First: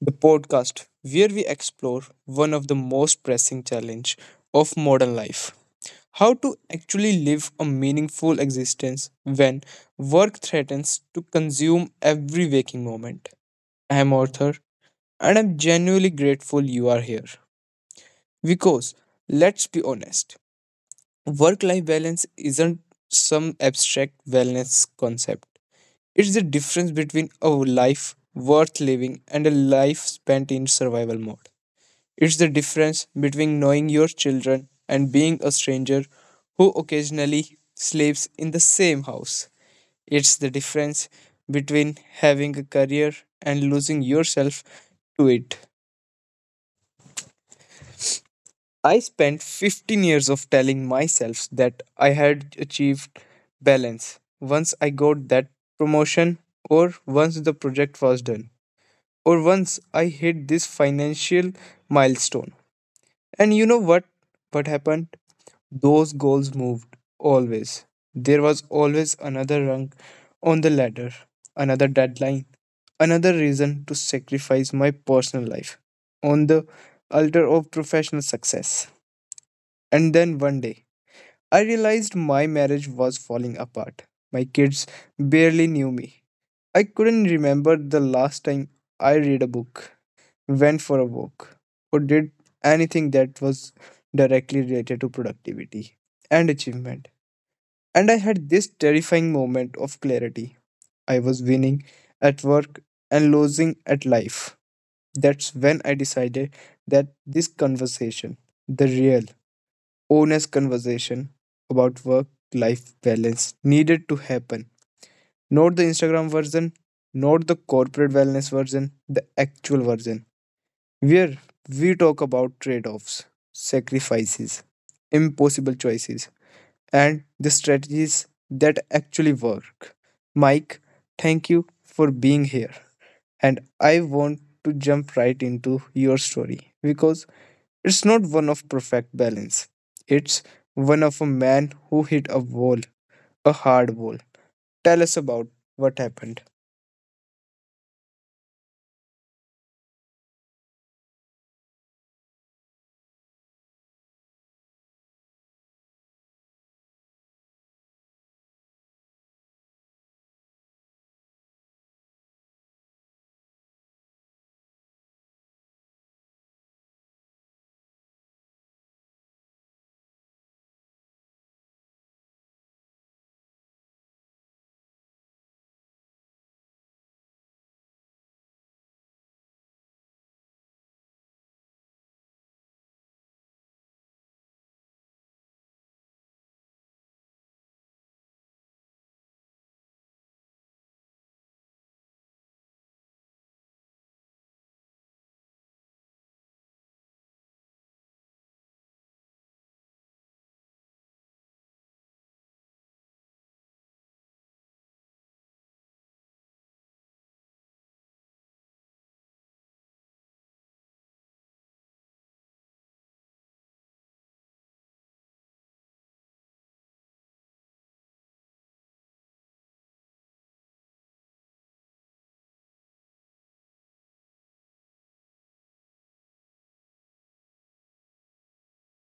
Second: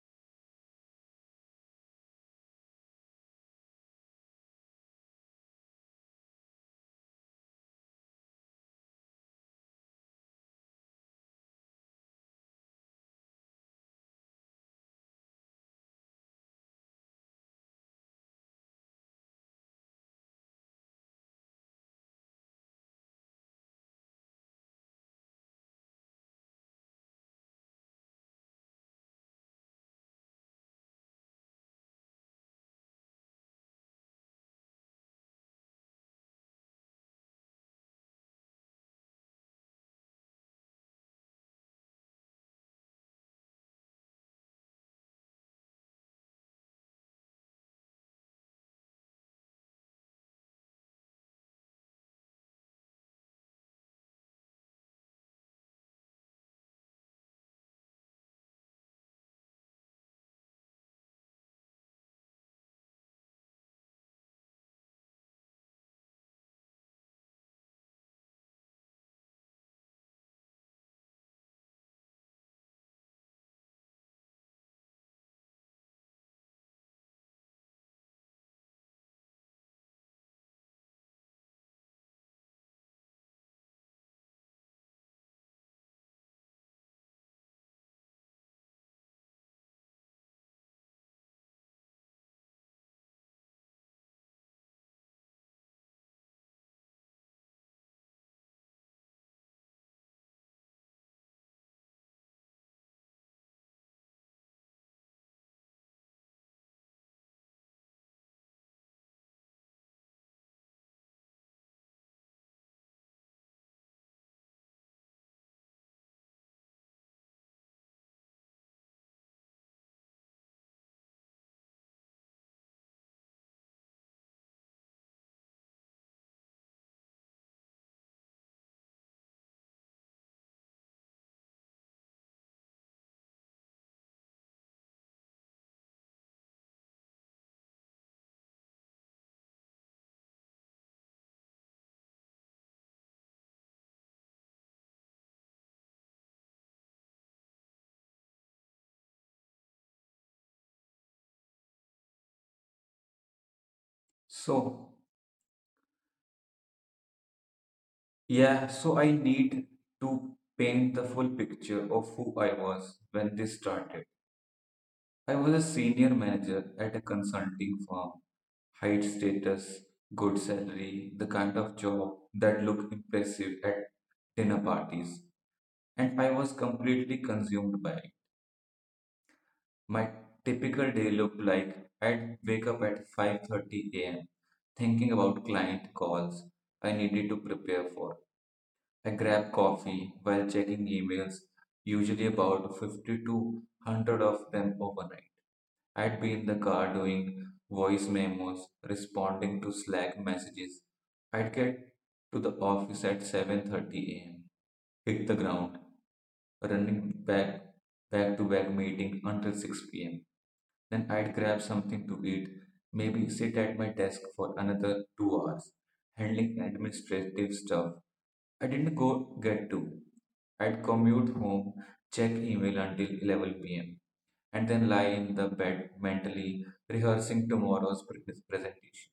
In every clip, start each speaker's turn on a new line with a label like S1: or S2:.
S1: The podcast where we explore one of the most pressing challenge of modern life. How to actually live a meaningful existence when work threatens to consume every waking moment. I am Arthur, and I'm genuinely grateful you are here. Because, let's be honest, work life balance isn't some abstract wellness concept. It's the difference between a life worth living and a life spent in survival mode. It's the difference between knowing your children and being a stranger who occasionally sleeps in the same house. It's the difference between having a career and losing yourself to it. I spent 15 years of telling myself that I had achieved balance once I got that promotion, or once the project was done, or once I hit this financial milestone. And you know what? What happened? Those goals moved always. There was always another rung on the ladder, another deadline, another reason to sacrifice my personal life on the altar of professional success. And then one day, I realized my marriage was falling apart. My kids barely knew me. I couldn't remember the last time I read a book, went for a walk, or did anything that was directly related to productivity and achievement. And I had this terrifying moment of clarity. I was winning at work and losing at life. That's when I decided that this conversation, the real, honest conversation about work life balance, needed to happen. Not the Instagram version, not the corporate wellness version, the actual version where we talk about trade offs, sacrifices, impossible choices, and the strategies that actually work. Mike, thank you for being here. And I want to jump right into your story because it's not one of perfect balance, it's one of a man who hit a wall, a hard wall. Tell us about what happened.
S2: So, yeah, so I need to paint the full picture of who I was when this started. I was a senior manager at a consulting firm. Height, status, good salary, the kind of job that looked impressive at dinner parties. And I was completely consumed by it. My typical day looked like I'd wake up at 5:30 a.m. thinking about client calls I needed to prepare for. I grab coffee while checking emails, usually about 50 to 100 of them overnight. I'd be in the car doing voice memos, responding to Slack messages. I'd get to the office at 7:30 a.m., hit the ground, running back back to back meeting until 6 p.m. Then I'd grab something to eat, maybe sit at my desk for another 2 hours, handling administrative stuff I didn't go get to. I'd commute home, check email until 11 p.m., and then lie in the bed mentally rehearsing tomorrow's presentation.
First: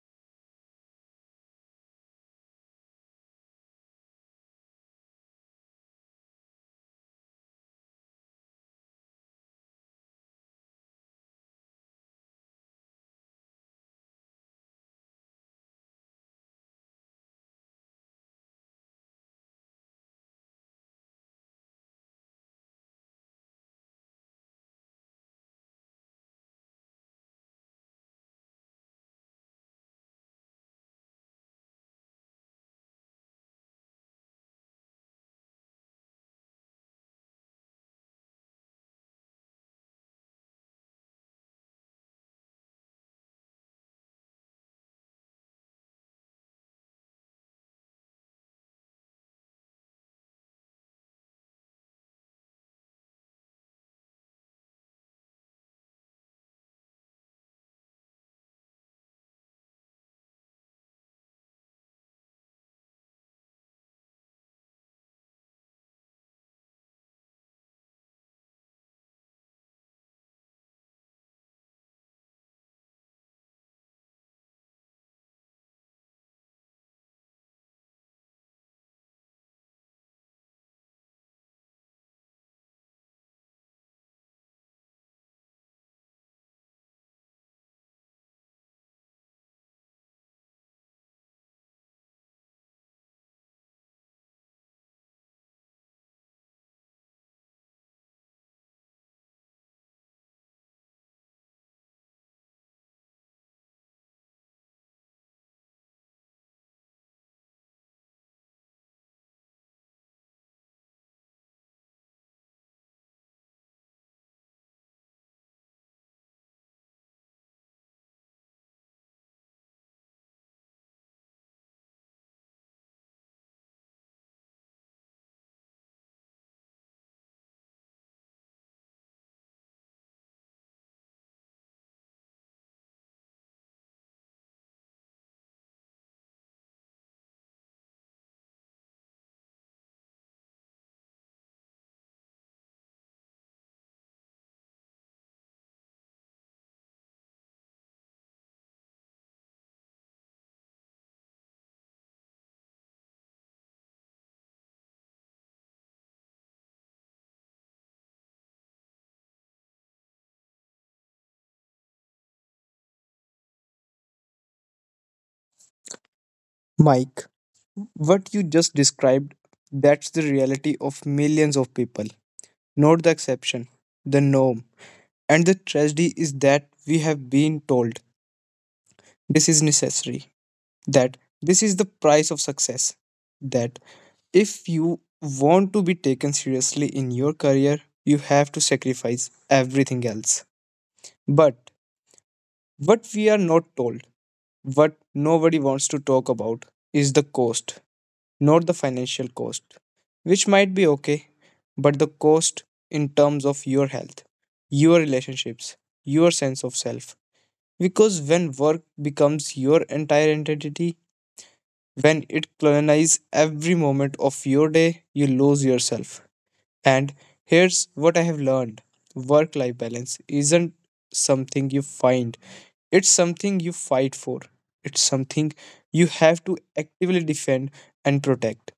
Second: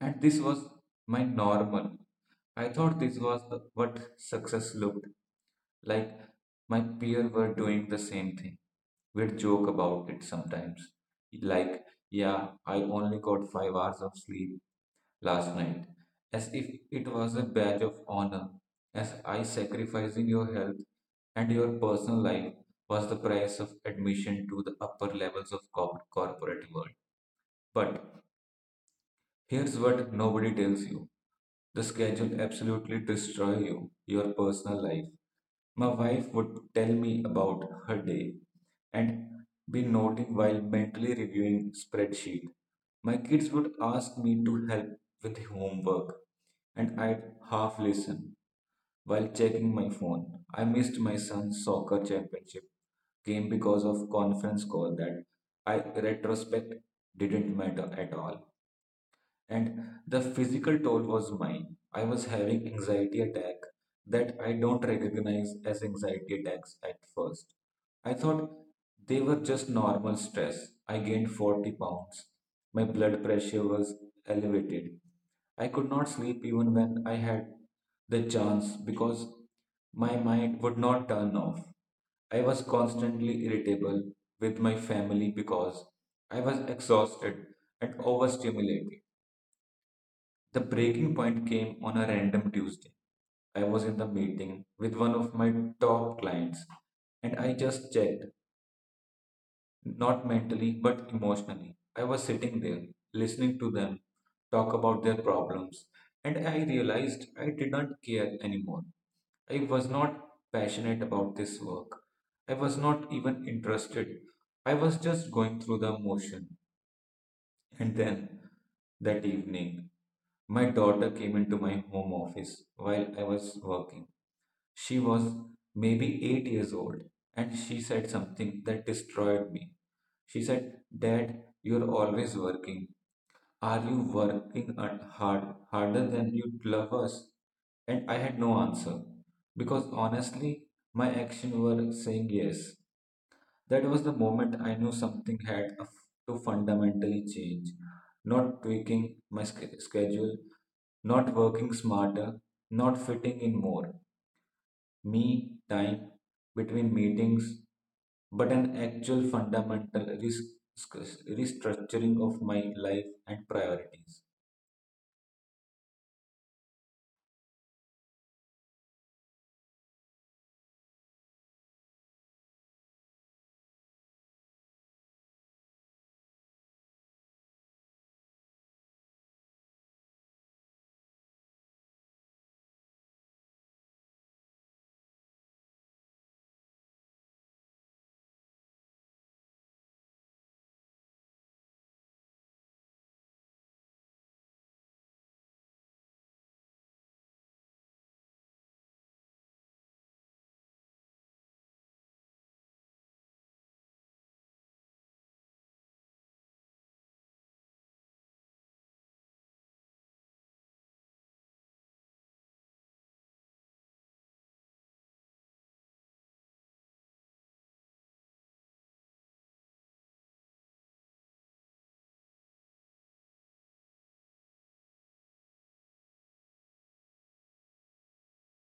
S2: And this was my normal. I thought this was what success looked like. My peers were doing the same thing. We'd joke about it sometimes. Like, yeah, I only got 5 hours of sleep last night, as if it was a badge of honor, as I sacrificing your health and your personal life was the price of admission to the upper levels of corporate world. But here's what nobody tells you. The schedule absolutely destroy you, your personal life. My wife would tell me about her day and be noting while mentally reviewing spreadsheet. My kids would ask me to help with homework, and I'd half listen while checking my phone. I missed my son's soccer championship game because of conference call that I retrospect didn't matter at all, and the physical toll was mine. I was having anxiety attack that I don't recognize as anxiety attacks at first. I thought they were just normal stress. I gained 40 pounds. My blood pressure was elevated. I could not sleep even when I had the chance because my mind would not turn off. I was constantly irritable with my family because I was exhausted and overstimulated. The breaking point came on a random Tuesday. I was in the meeting with one of my top clients, and I just checked, not mentally but emotionally. I was sitting there listening to them talk about their problems and I realized I did not care anymore. I was not passionate about this work. I was not even interested. I was just going through the motion. And then, that evening, my daughter came into my home office while I was working. She was maybe 8 years old, and she said something that destroyed me. She said, "Dad, you're always working. Are you working hard, harder than you love us?" And I had no answer because honestly, my actions were saying yes. That was the moment I knew something had to fundamentally change. Not tweaking my schedule, not working smarter, not fitting in more me time between meetings, but an actual fundamental restructuring of my life and priorities.
S1: Mike, what you just described, that's the reality of millions of people, not the exception, the norm. And the tragedy is that we have been told this is necessary, that this is the price of success, that if you want to be taken seriously in your career, you have to sacrifice everything else. But what we are not told, what nobody wants to talk about, is the cost. Not the financial cost, which might be okay, but the cost in terms of your health, your relationships, your sense of self. Because when work becomes your entire identity, when it colonizes every moment of your day, you lose yourself. And here's what I have learned: work life balance isn't something you find, it's something you fight for, it's something you have to actively defend and protect,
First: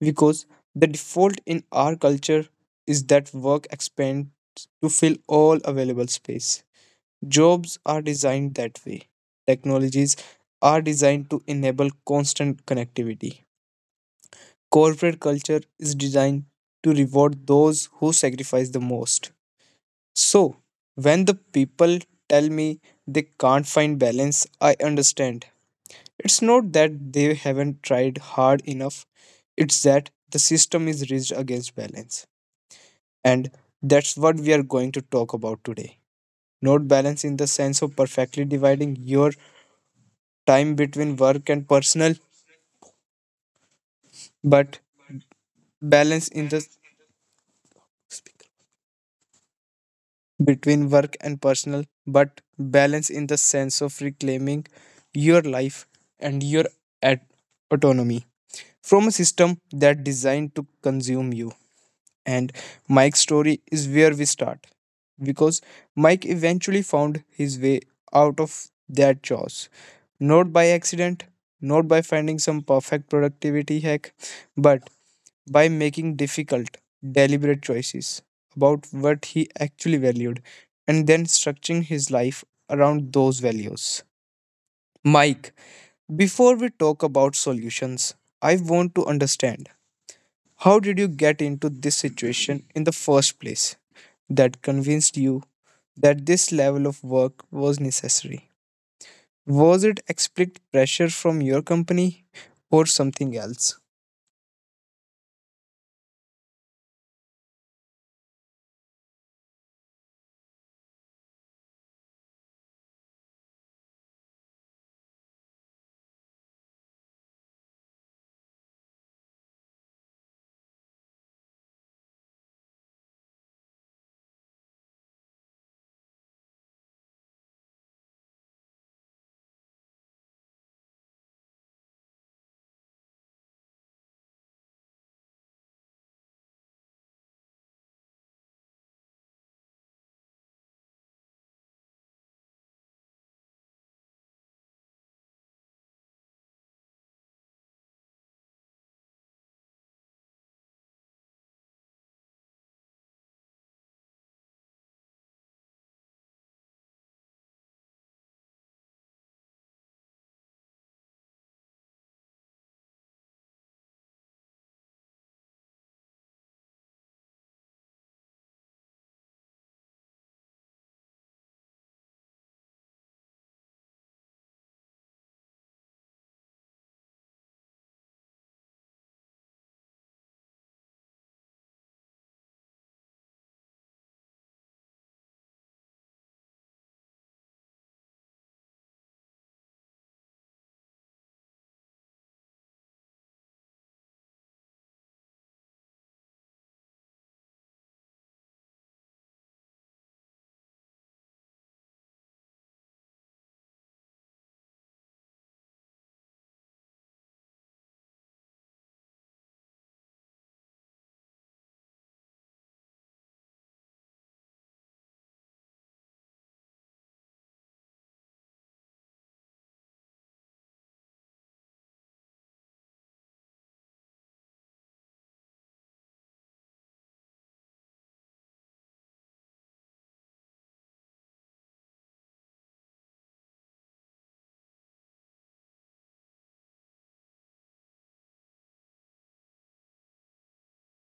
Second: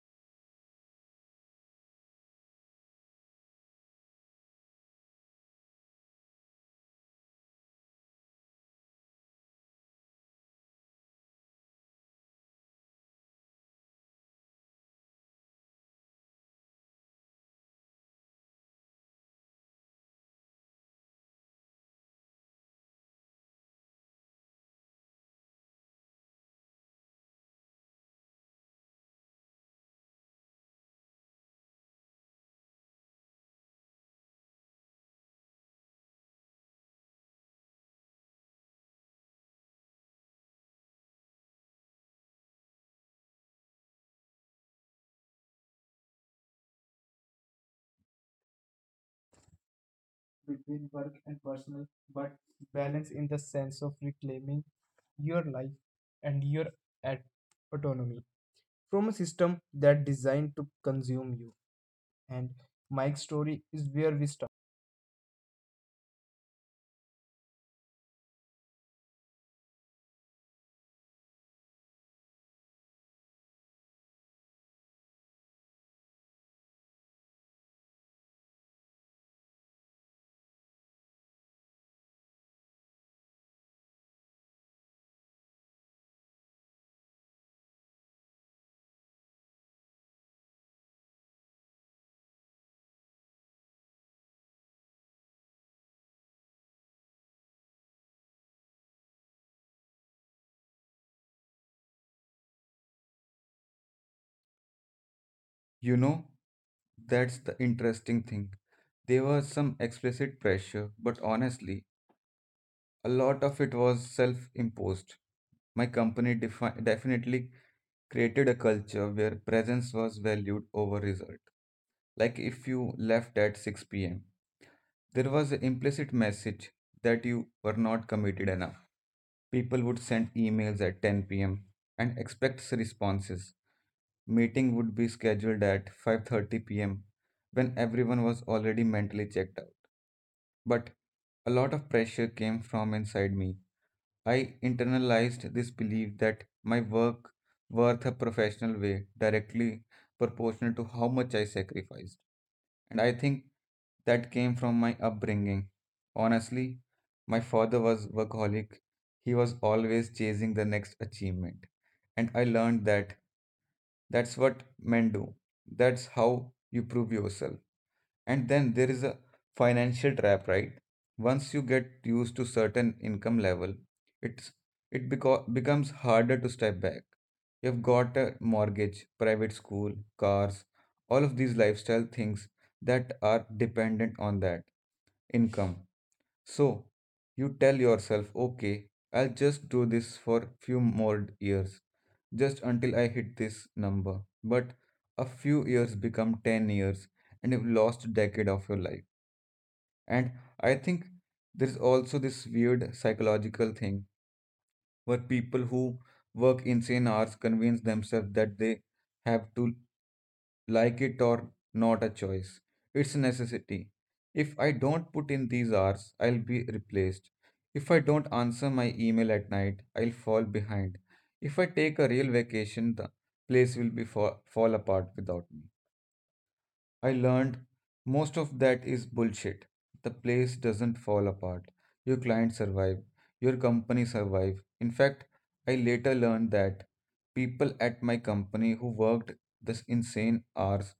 S1: because the default in our culture is that work expands to fill all available space. Jobs are designed that way. Technologies are designed to enable constant connectivity. Corporate culture is designed to reward those who sacrifice the most. So, when the people tell me they can't find balance, I understand. It's not that they haven't tried hard enough, it's that the system is rigged against balance. And that's what we are going to talk about today. Not balance in the sense of perfectly dividing your time between work and personal, but balance in the
S2: Between
S1: between
S2: work
S1: work and
S2: and
S1: personal,
S2: personal, but
S1: but balance
S2: balance
S1: in
S2: in the
S1: the sense
S2: sense of
S1: of
S2: reclaiming
S1: reclaiming
S2: your
S1: your
S2: life
S1: life and
S2: and
S1: your
S2: your at-
S1: at-
S2: autonomy,
S1: autonomy
S2: from
S1: from a
S2: a system
S1: system
S2: that
S1: that
S2: designed
S1: designed
S2: to
S1: to
S2: consume
S1: consume
S2: you.
S1: you.
S2: And
S1: And Mike's
S2: Mike's
S1: story
S2: story is
S1: is where
S2: where
S1: we
S2: we start.
S1: start, because Mike eventually found his way out of that chaos. Not by accident, not by finding some perfect productivity hack, but by making difficult, deliberate choices about what he actually valued and then structuring his life around those values. Mike, before we talk about solutions, I want to understand, how did you get into this situation in the first place that convinced you that this level of work was necessary? Was it explicit pressure from your company or something else?
S2: You know, that's the interesting thing. There was some explicit pressure, but honestly, a lot of it was self imposed. My company definitely created a culture where presence was valued over result. Like if you left at 6 p.m., there was an implicit message that you were not committed enough. People would send emails at 10 p.m. and expect responses. Meeting would be scheduled at 5:30 p.m. when everyone was already mentally checked out. But a lot of pressure came from inside me. I internalized this belief that my work worth a professional way directly proportional to how much I sacrificed. And I think that came from my upbringing. Honestly, my father was workaholic. He was always chasing the next achievement. And I learned that that's what men do. That's how you prove yourself. And then there is a financial trap, right? Once you get used to certain income level, it's it becomes harder to step back. You've got a mortgage, private school, cars, all of these lifestyle things that are dependent on that income. So you tell yourself, okay, I'll just do this for few more years just until I hit this number. But a few years become 10 years, and you've lost a decade of your life. And I think there's also this weird psychological thing where people who work insane hours convince themselves that they have to like it or not a choice. It's a necessity. If I don't put in these hours, I'll be replaced. If I don't answer my email at night, I'll fall behind. If I take a real vacation, the place will be fall apart without me. I learned most of that is bullshit. The place doesn't fall apart. Your clients survive. Your company survive. In fact, I later learned that people at my company who worked this insane hours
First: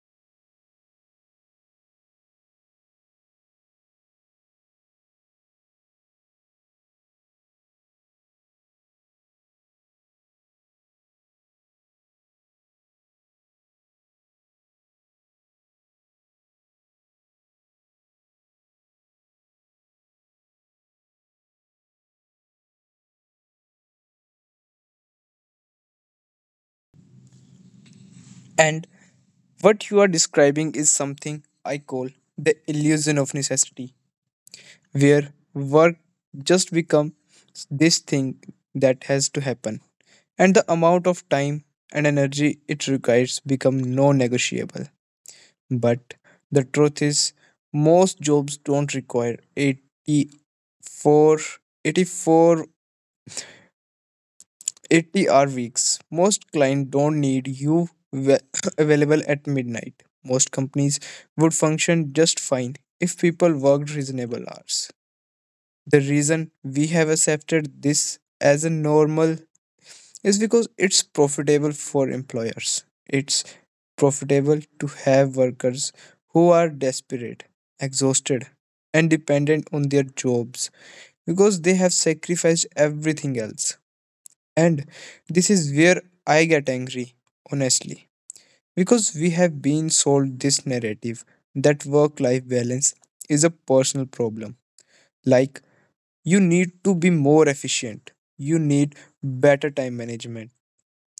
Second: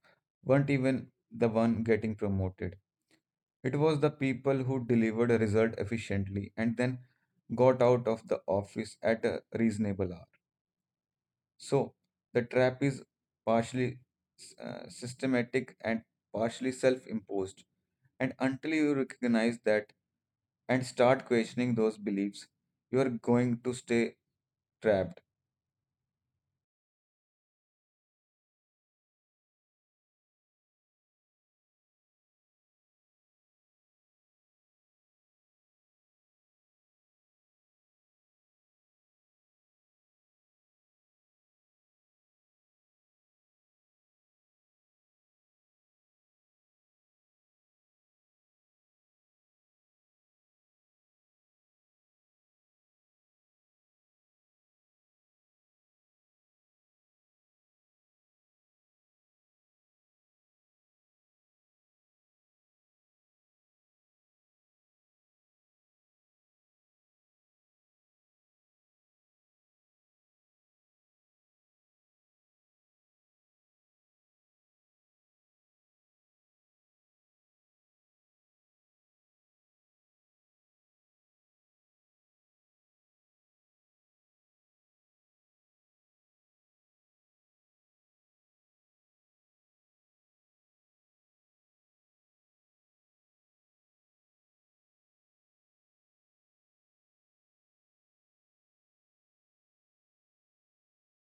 S2: weren't even the one getting promoted. It was the people who delivered a result efficiently and then got out of the office at a reasonable hour. So the trap is partially systematic and partially self imposed. And until you recognize that and start questioning those beliefs, you are going to stay trapped.
S1: And what you are describing is something I call the illusion of necessity, where work just becomes this thing that has to happen, and the amount of time and energy it requires become non-negotiable. But the truth is, most jobs don't require eighty-four, 80-hour weeks. Most clients don't need you available at midnight. Most companies would function just fine if people worked reasonable hours. The reason we have accepted this as a normal is because it's profitable for employers. It's profitable to have workers who are desperate, exhausted, and dependent on their jobs because they have sacrificed everything else. And this is where I get angry, honestly, because we have been sold this narrative that work life balance is a personal problem. Like, you need to be more efficient, you need better time management,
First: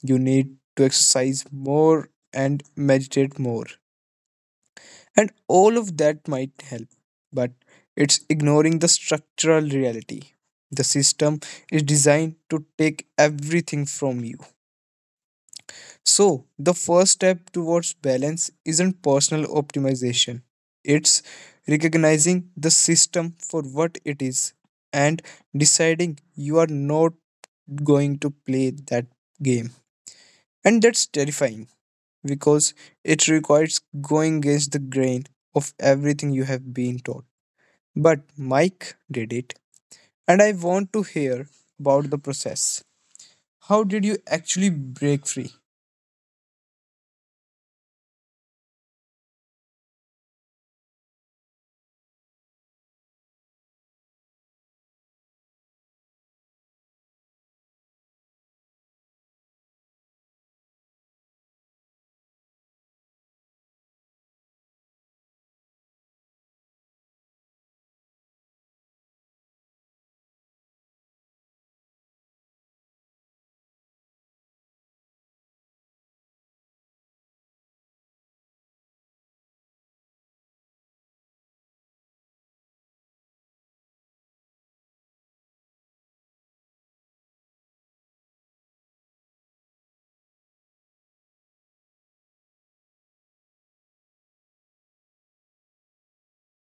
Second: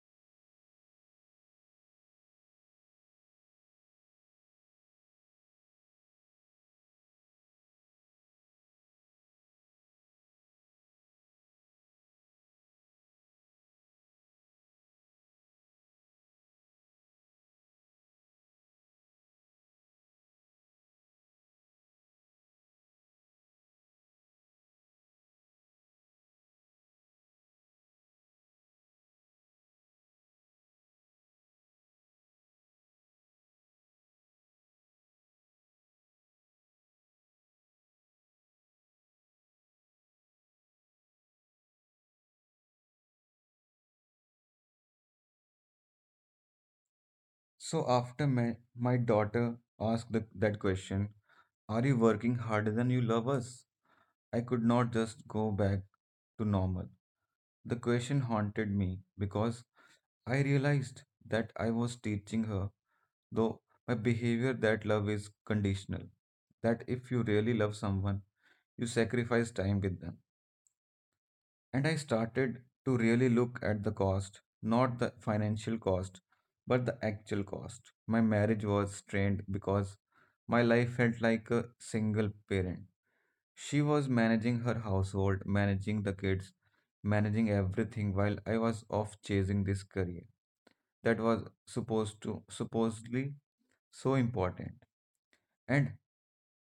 S1: you need to exercise more and meditate more. And all of that might help, but it's ignoring the structural reality. The system is designed to take everything from you. So, the first step towards balance isn't personal optimization, it's recognizing the system for what it is and deciding you are not going to play that game. And that's terrifying because it requires going against the grain of everything you have been taught. But Mike did it, and I want to hear about the process. How did you actually break free?
S2: So after my daughter asked that question, are you working harder than you love us? I could not just go back to normal. The question haunted me because I realized that I was teaching her though my behavior that love is conditional, that if you really love someone you sacrifice time with them. And I started to really look at the cost, not the financial cost, but the actual cost. My marriage was strained because my life felt like a single parent. She was managing her household, managing the kids, managing everything while I was off chasing this career that was supposedly so important. And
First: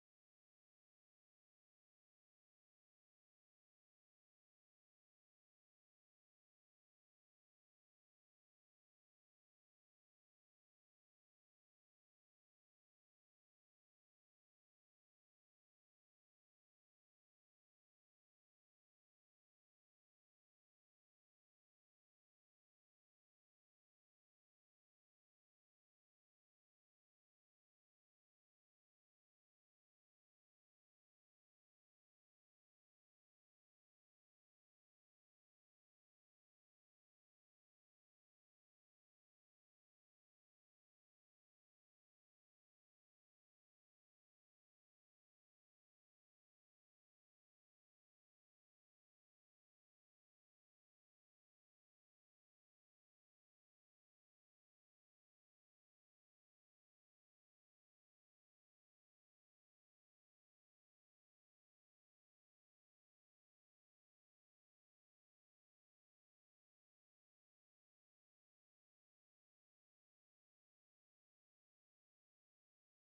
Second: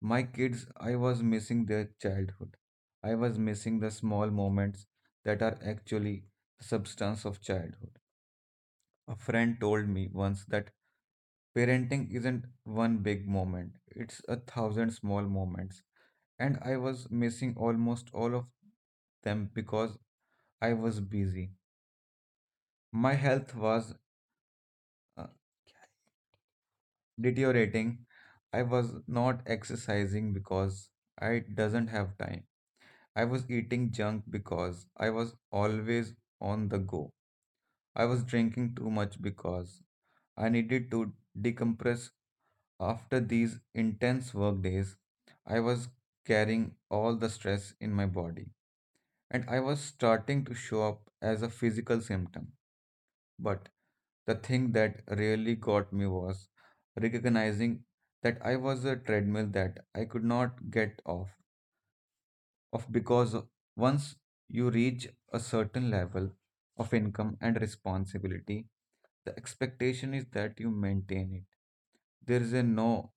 S2: my kids, I was missing their childhood. I was missing the small moments that are actually the substance of childhood. A friend told me once that parenting isn't one big moment, it's a thousand small moments. And I was missing almost all of them because I was busy. My health was uh, deteriorating. I was not exercising because I doesn't have time. I was eating junk because I was always on the go. I was drinking too much because I needed to decompress after these intense work days. I was carrying all the stress in my body, and I was starting to show up as a physical symptom. But the thing that really got me was recognizing that I was a treadmill that I could not get off. Of Because once you reach a certain level of income and responsibility, the expectation is that you maintain it. There is a no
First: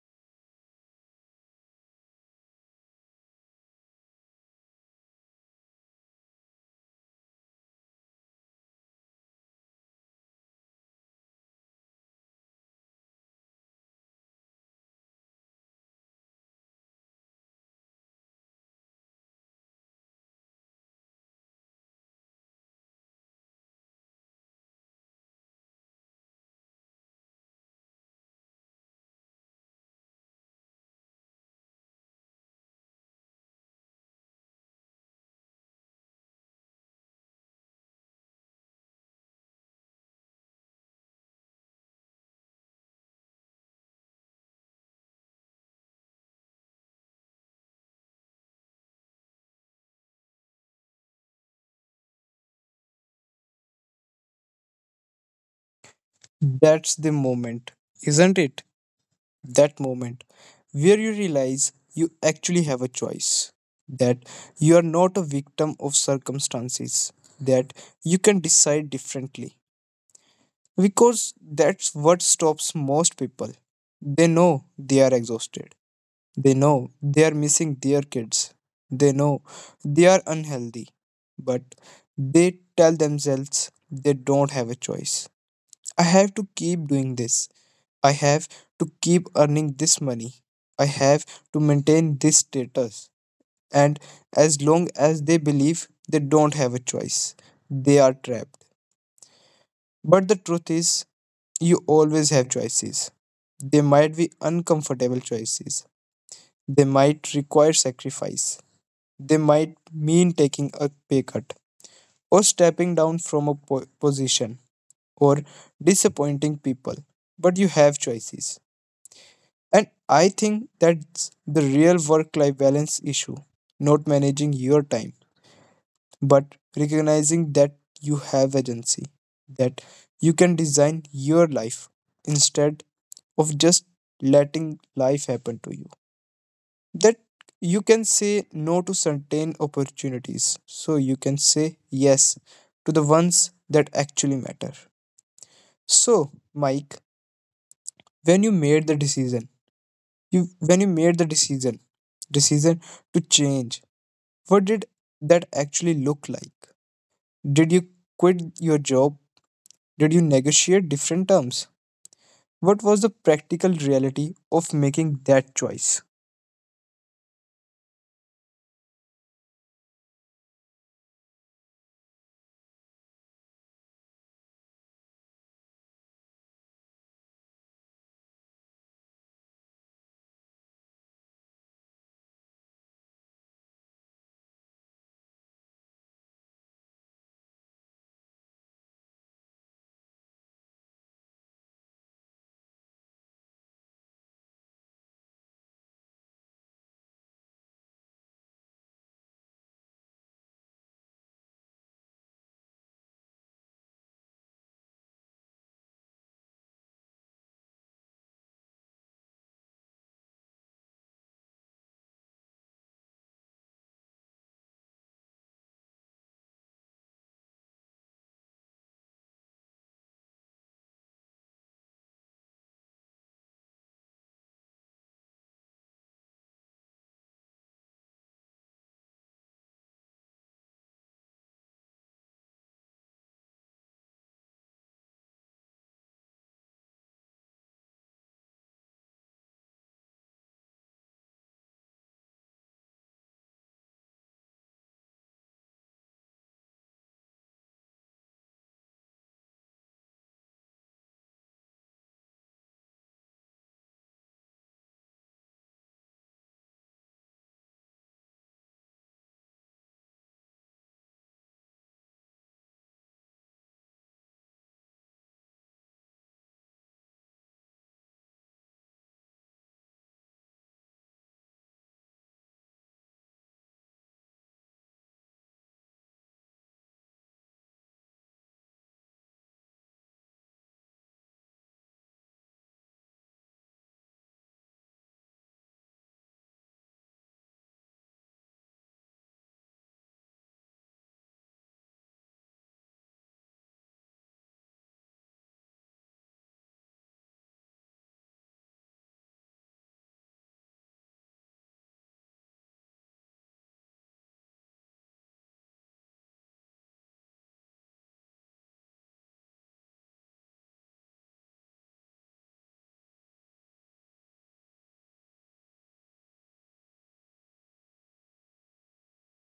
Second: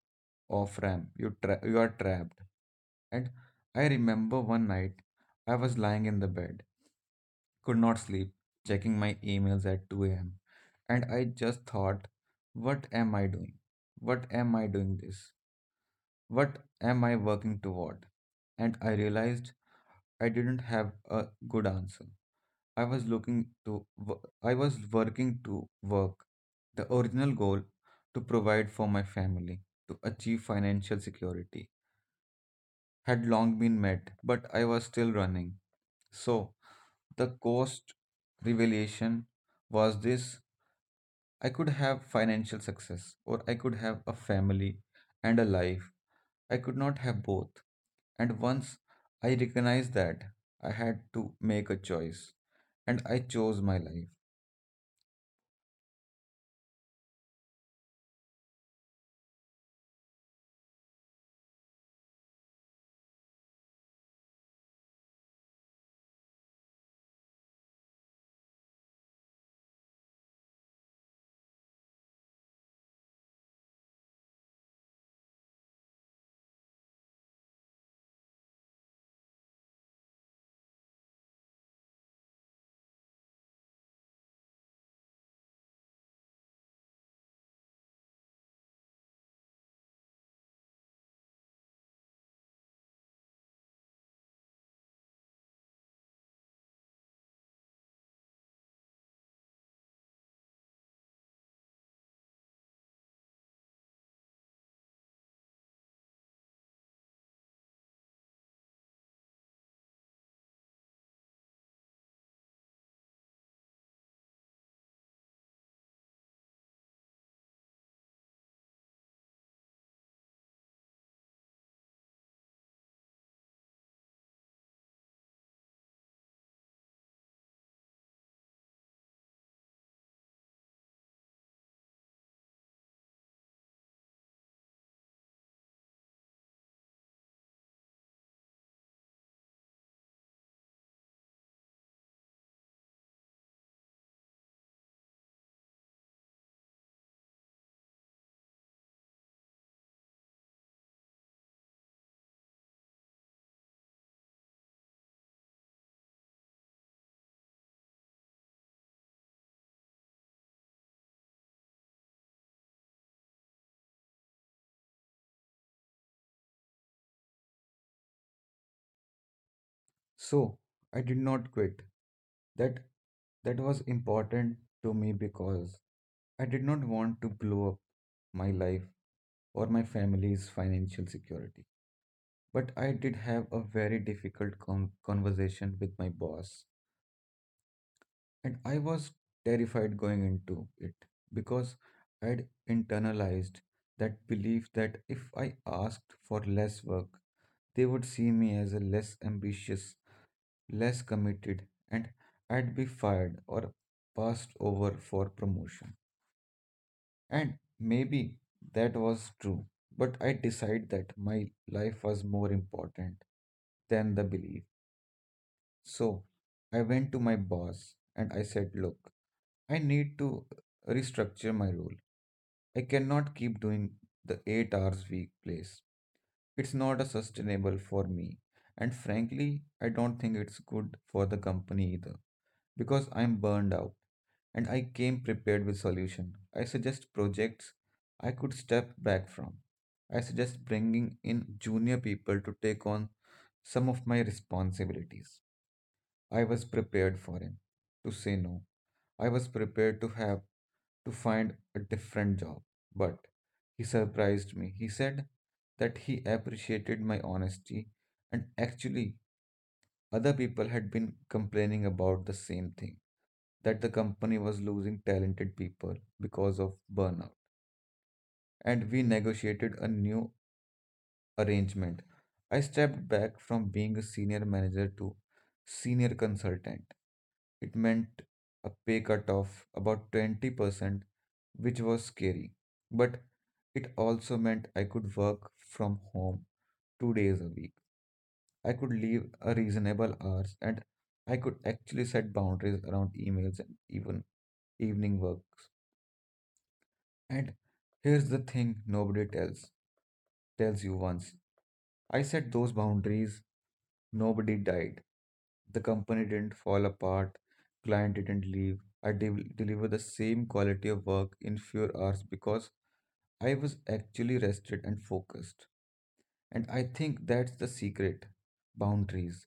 S2: off ramp. You are trapped. And I remember one night I was lying in the bed, could not sleep, checking my emails at 2 a.m. And I just thought, what am I doing? What am I doing this? What am I working toward? And I realized I didn't have a good answer. I was looking to wo- I was working to work. The original goal to provide for my family, to achieve financial security, had long been met, but I was still running. So the cost revelation was this: I could have financial success or I could have a family and a life. I could not have both. And once I recognized that, I had to make a choice. And I chose my life.
S1: That's the moment, isn't it? That moment where you realize you actually have a choice, that you are not a victim of circumstances, that you can decide differently. Because that's what stops most people. They know they are exhausted. They know they are missing their kids. They know they are unhealthy. But they tell themselves they don't have a choice. I have to keep doing this. I have to keep earning this money. I have to maintain this status. And as long as they believe they don't have a choice, they are trapped. But the truth is, you always have choices. They might be uncomfortable choices. They might require sacrifice. They might mean taking a pay cut or stepping down from a position or disappointing people. But you have choices. And I think that's the real work life balance issue, not managing your time but recognizing that you have agency, that you can design your life instead of just letting life happen to you. That you can say no to certain opportunities, so you can say yes to the ones that actually matter. So, Mike, when you made the decision, when you made the decision, decision to change, what did that actually look like? Did you quit your job? Did you negotiate different terms? What was the practical reality of making that choice?
S2: So I did not quit. That that was important to me because I did not want to blow up my life or my family's financial security. But I did have a very difficult conversation with my boss, and I was terrified going into it because I had internalized that belief that if I asked for less work, they would see me as a less ambitious, less committed, and I'd be fired or passed over for promotion. And maybe that was true, but I decided that my life was more important than the belief. So I went to my boss and I said, "Look, I need to restructure my role. I cannot keep doing the 8 hours week place. It's not a sustainable for me. And frankly, I don't think it's good for the company either, because I'm burned out." And I came prepared with solution. I suggest projects I could step back from. I suggest bringing in junior people to take on some of my responsibilities. I was prepared for him to say no. I was prepared to have to find a different job, but he surprised me. He said that he appreciated my honesty and actually other people had been complaining about the same thing that the company was losing talented people because of burnout, and we negotiated a new arrangement. I stepped back from being a senior manager to senior consultant. It meant a pay cut of about 20%, which was scary, but it also meant I could work from home 2 days a week. I could leave a reasonable hours, and I could actually set boundaries around emails and even evening work. And here's the thing nobody tells you once. I set those boundaries, nobody died. The company didn't fall apart, client didn't leave. I deliver the same quality of work in fewer hours because I was actually rested and focused. And I think that's the secret: boundaries,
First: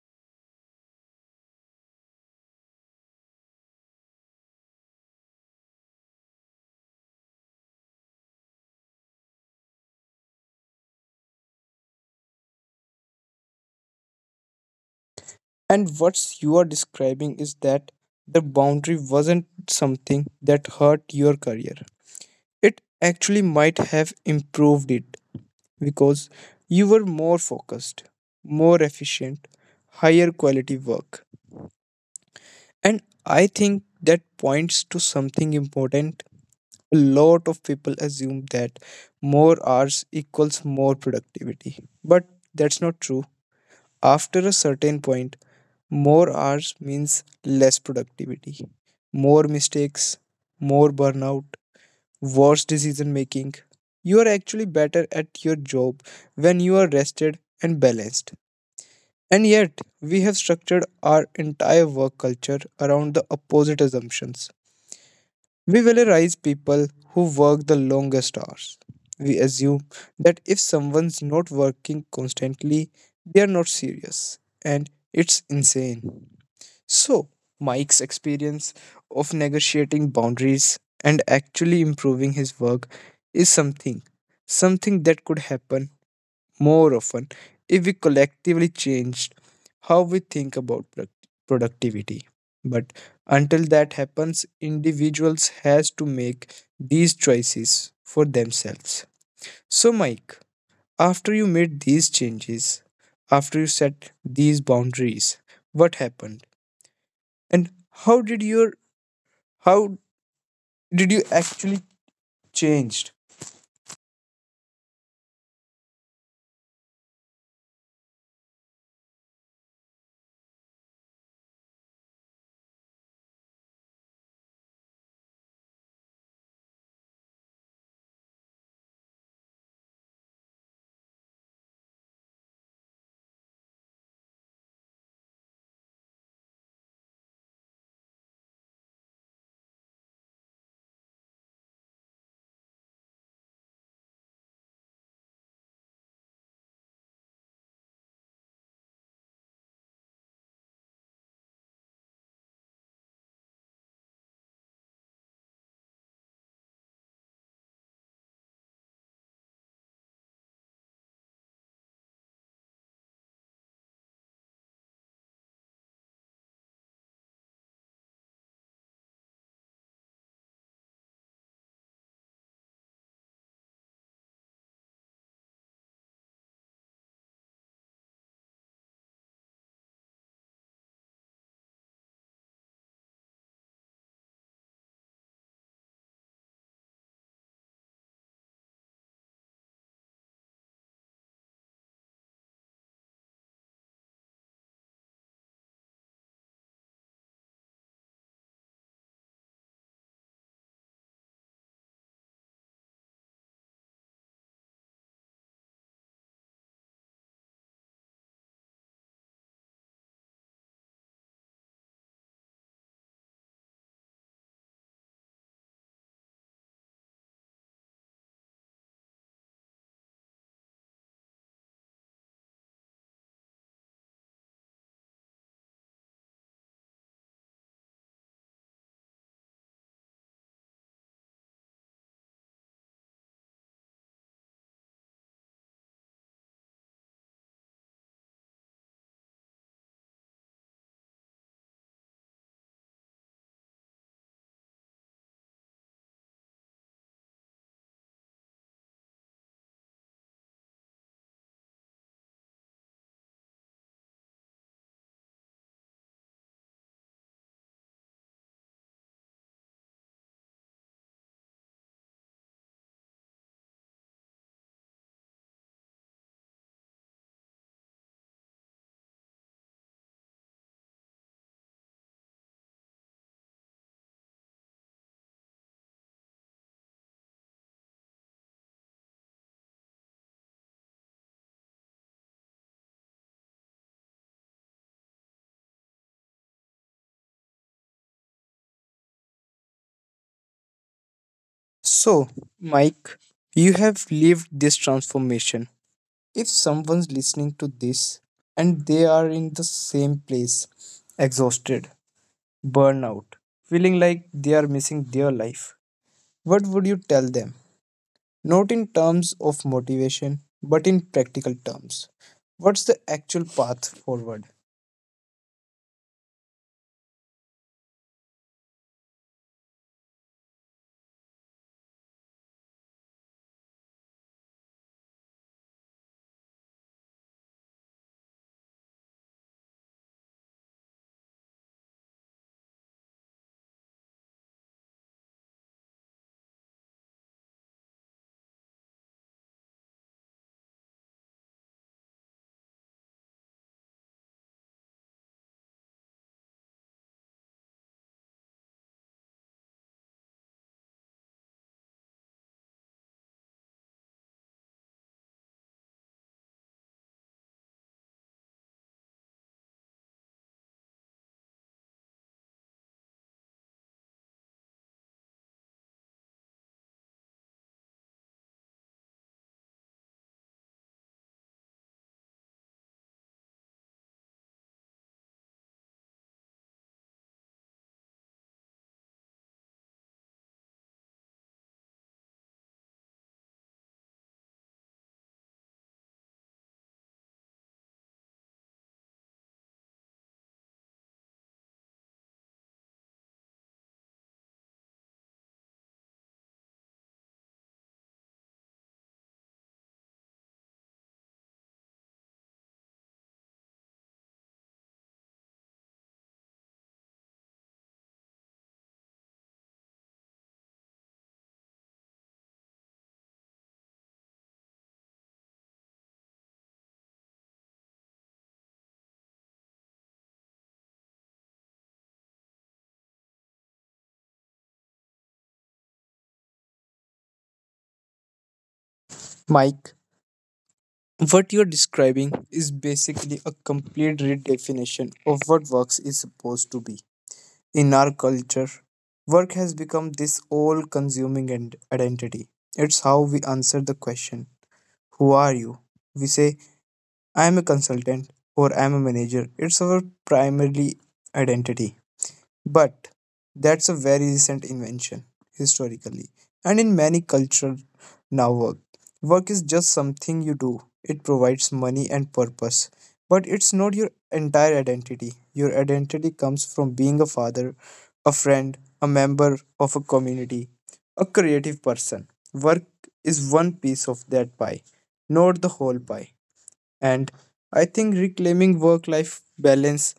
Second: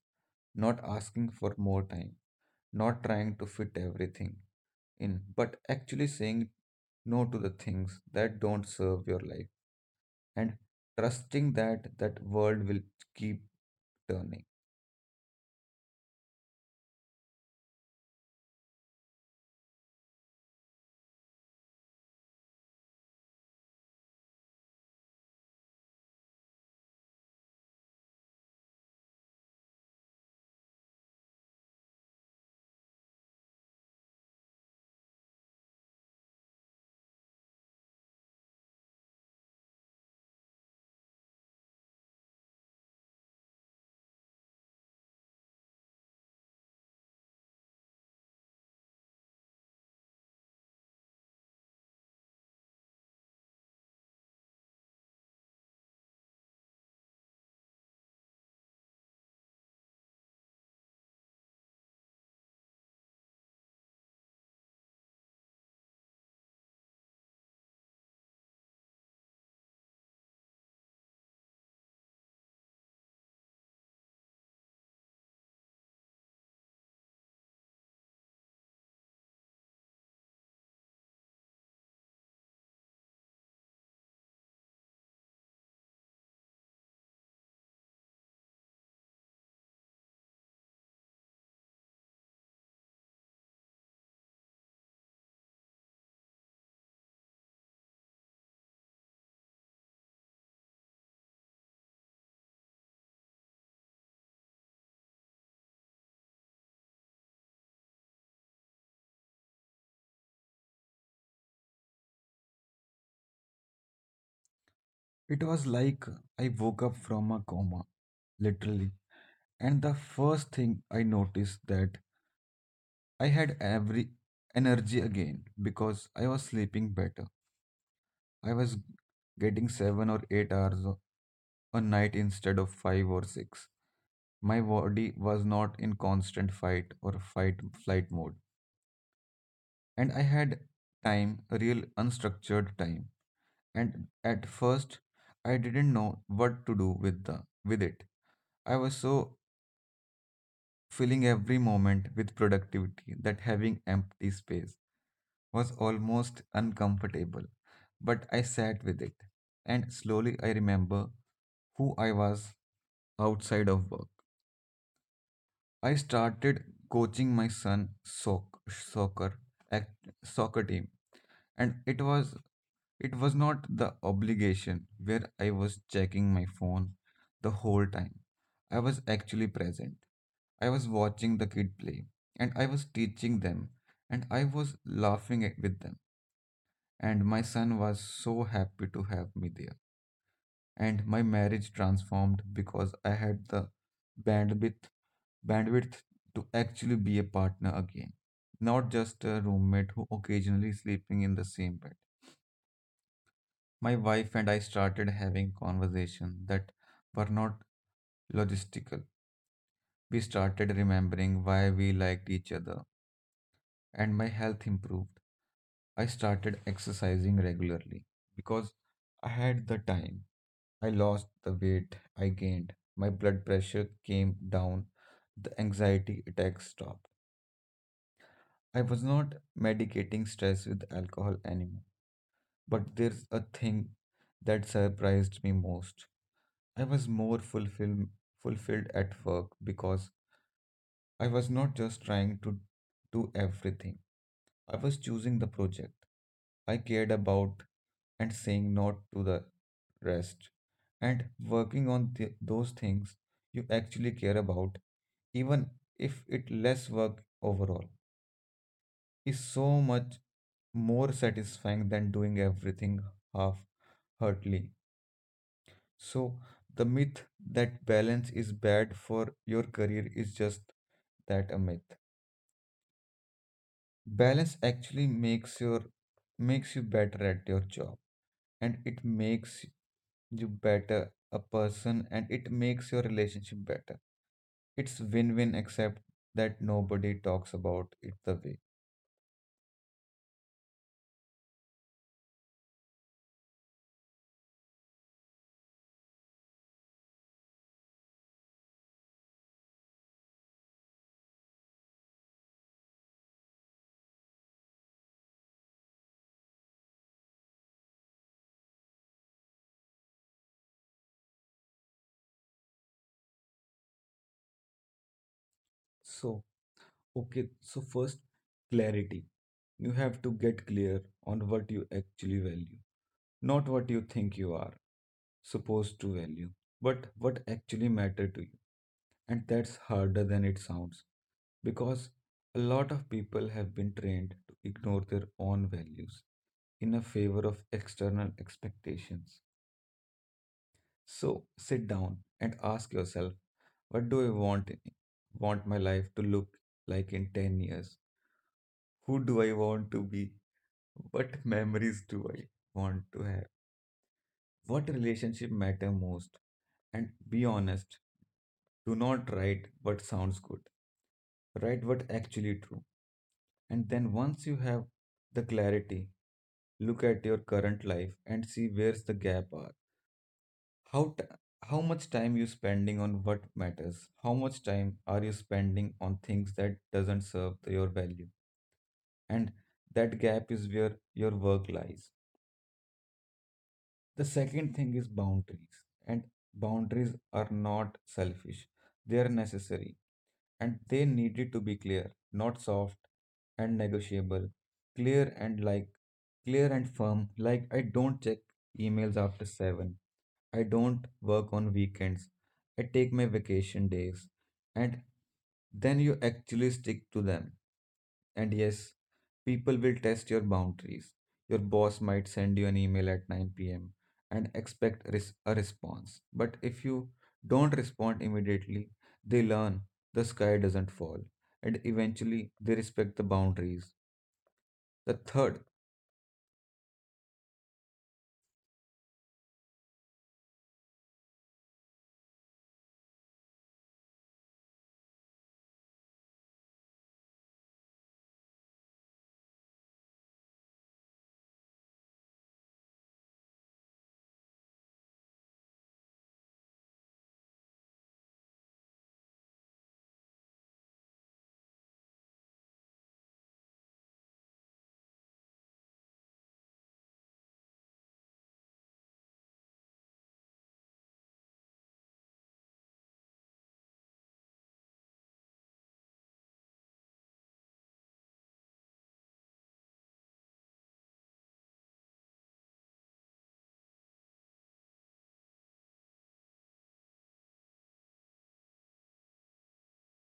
S2: not asking for more time, not trying to fit everything in, but actually saying no to the things that don't serve your life and trusting that that world will keep turning.
S1: And what you are describing is that the boundary wasn't something that hurt your career. It actually might have improved it because you were more focused, more efficient, higher quality work. And I think that points to something important: a lot of people assume that more hours equals more productivity, but that's not true. After a certain point, more hours means less productivity, more mistakes, more burnout, worse decision making. You are actually better at your job when you are rested and balanced. And yet, we have structured our entire work culture around the opposite assumptions. We valorize people who work the longest hours. We assume that if someone's not working constantly, they are not serious, and it's insane. So, Mike's experience of negotiating boundaries and actually improving his work is something that could happen more often if we collectively changed how we think about productivity. But until that happens, individuals has to make these choices for themselves. So Mike, after you made these changes, after you set these boundaries, what happened? And how did you actually changed?
S2: It was like I woke up from a coma, literally, and the first thing I noticed that I had every energy again because I was sleeping better. I was getting 7 or 8 hours a night instead of five or six. My body was not in constant fight or fight flight mode, and I had time, real unstructured time. And at first, I didn't know what to do with the with it. I was so filling every moment with productivity that having empty space was almost uncomfortable. But I sat with it, and slowly I remember who I was outside of work. I started coaching my son act, soccer team, and it was not the obligation where I was checking my phone the whole time. I was actually present. I was watching the kid play, and I was teaching them, and I was laughing with them, and my son was so happy to have me there. And my marriage transformed because I had the bandwidth bandwidth to actually be a partner again, not just a roommate who occasionally sleeping in the same bed. My wife and I started having conversations that were not logistical. We started remembering why we liked each other, and my health improved. I started exercising regularly because I had the time. I lost the weight I gained. My blood pressure came down. The anxiety attacks stopped. I was not medicating stress with alcohol anymore. But there's a thing that surprised me most. I was more fulfilled at work because I was not just trying to do everything. I was choosing the project I cared about and saying no to the rest, and working on those things you actually care about, even if it less work overall, is so much more satisfying than doing everything half heartedly. So the myth that balance is bad for your career is just that, a myth. Balance actually makes you better at your job, and it makes you better a person, and it makes your relationship better. It's win-win, except that nobody talks about it the way.
S1: So, Mike, you have lived this transformation. If someone's listening to this and they are in the same place, exhausted, burnout, feeling like they are missing their life, what would you tell them? Not in terms of motivation, but in practical terms. What's the actual path forward?
S2: So, okay, so first, clarity. You have to get clear on what you actually value, not what you think you are supposed to value, but what actually matter to you. And that's harder than it sounds because a lot of people have been trained to ignore their own values in a favor of external expectations. So sit down and ask yourself, what do I want want my life to look like in 10 years? Who do I want to be? What memories do I want to have? What relationship matter most? And be honest, do not write what sounds good. Write what actually true. And then once you have the clarity, look at your current life and see where's the gap are. How t- how much time you spending on what matters? How much time are you spending on things that doesn't serve your value? And that gap is where your work lies. The second thing is boundaries, and boundaries are not selfish, they are necessary, and they needed to be clear, not soft and negotiable, clear and like clear and firm. Like I don't check emails after 7. I don't work on weekends. I take my vacation days, and then you actually stick to them. And yes, people will test your boundaries. Your boss might send you an email at 9 p.m and expect a response. But if you don't respond immediately, they learn the sky doesn't fall, and eventually they respect the boundaries. The third
S1: Mike, what you're describing is basically a complete redefinition of what works is supposed to be. In our culture, work has become this all consuming and identity. It's how we answer the question, who are you? We say, I am a consultant or I am a manager. It's our primarily identity. But that's a very recent invention historically, and in many cultures now work. Work is just something you do. It provides money and purpose, but it's not your entire identity. Your identity comes from being a father, a friend, a member of a community, a creative person. Work is one piece of that pie, not the whole pie. And I think reclaiming work life balance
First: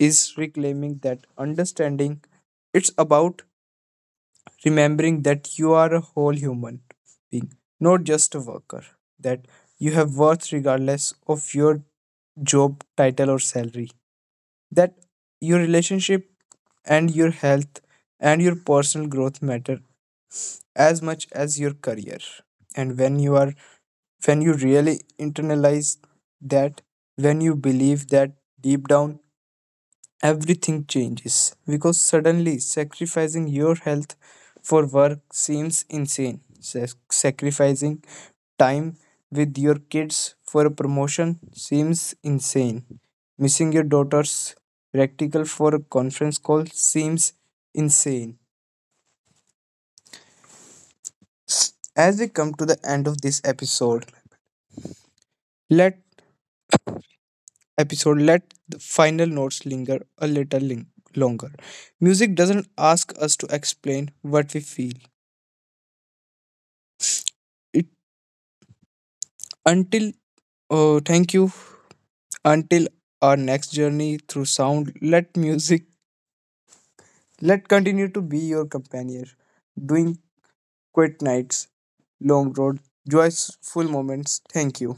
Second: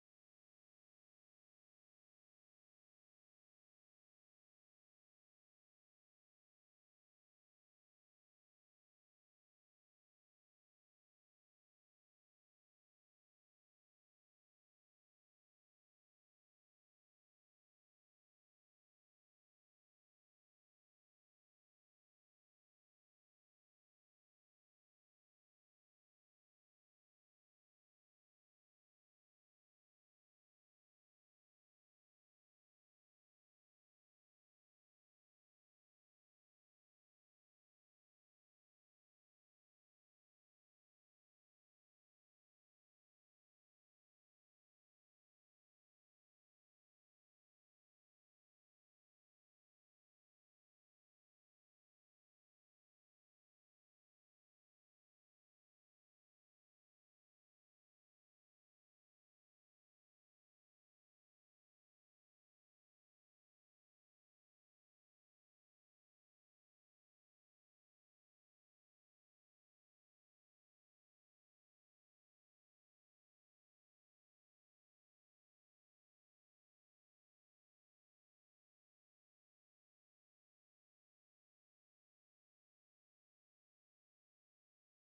S1: is reclaiming that understanding. It's about remembering that you are a whole human being, not just a worker, that you have worth regardless of your job title or salary, that your relationship and your health and your personal growth matter as much as your career. And when you really internalize that, when you believe that deep down, everything changes because suddenly sacrificing your health for work seems insane. Sacrificing time with your kids for a promotion seems insane. Missing your daughter's practical for a conference call seems insane. As we come to the end of this let episode let the final notes linger a little longer. Music doesn't ask us to explain what we feel. Until, oh, thank you. Until our next journey through sound, let music, let continue to be your companion. Doing quiet nights, long road, joyful moments. Thank you.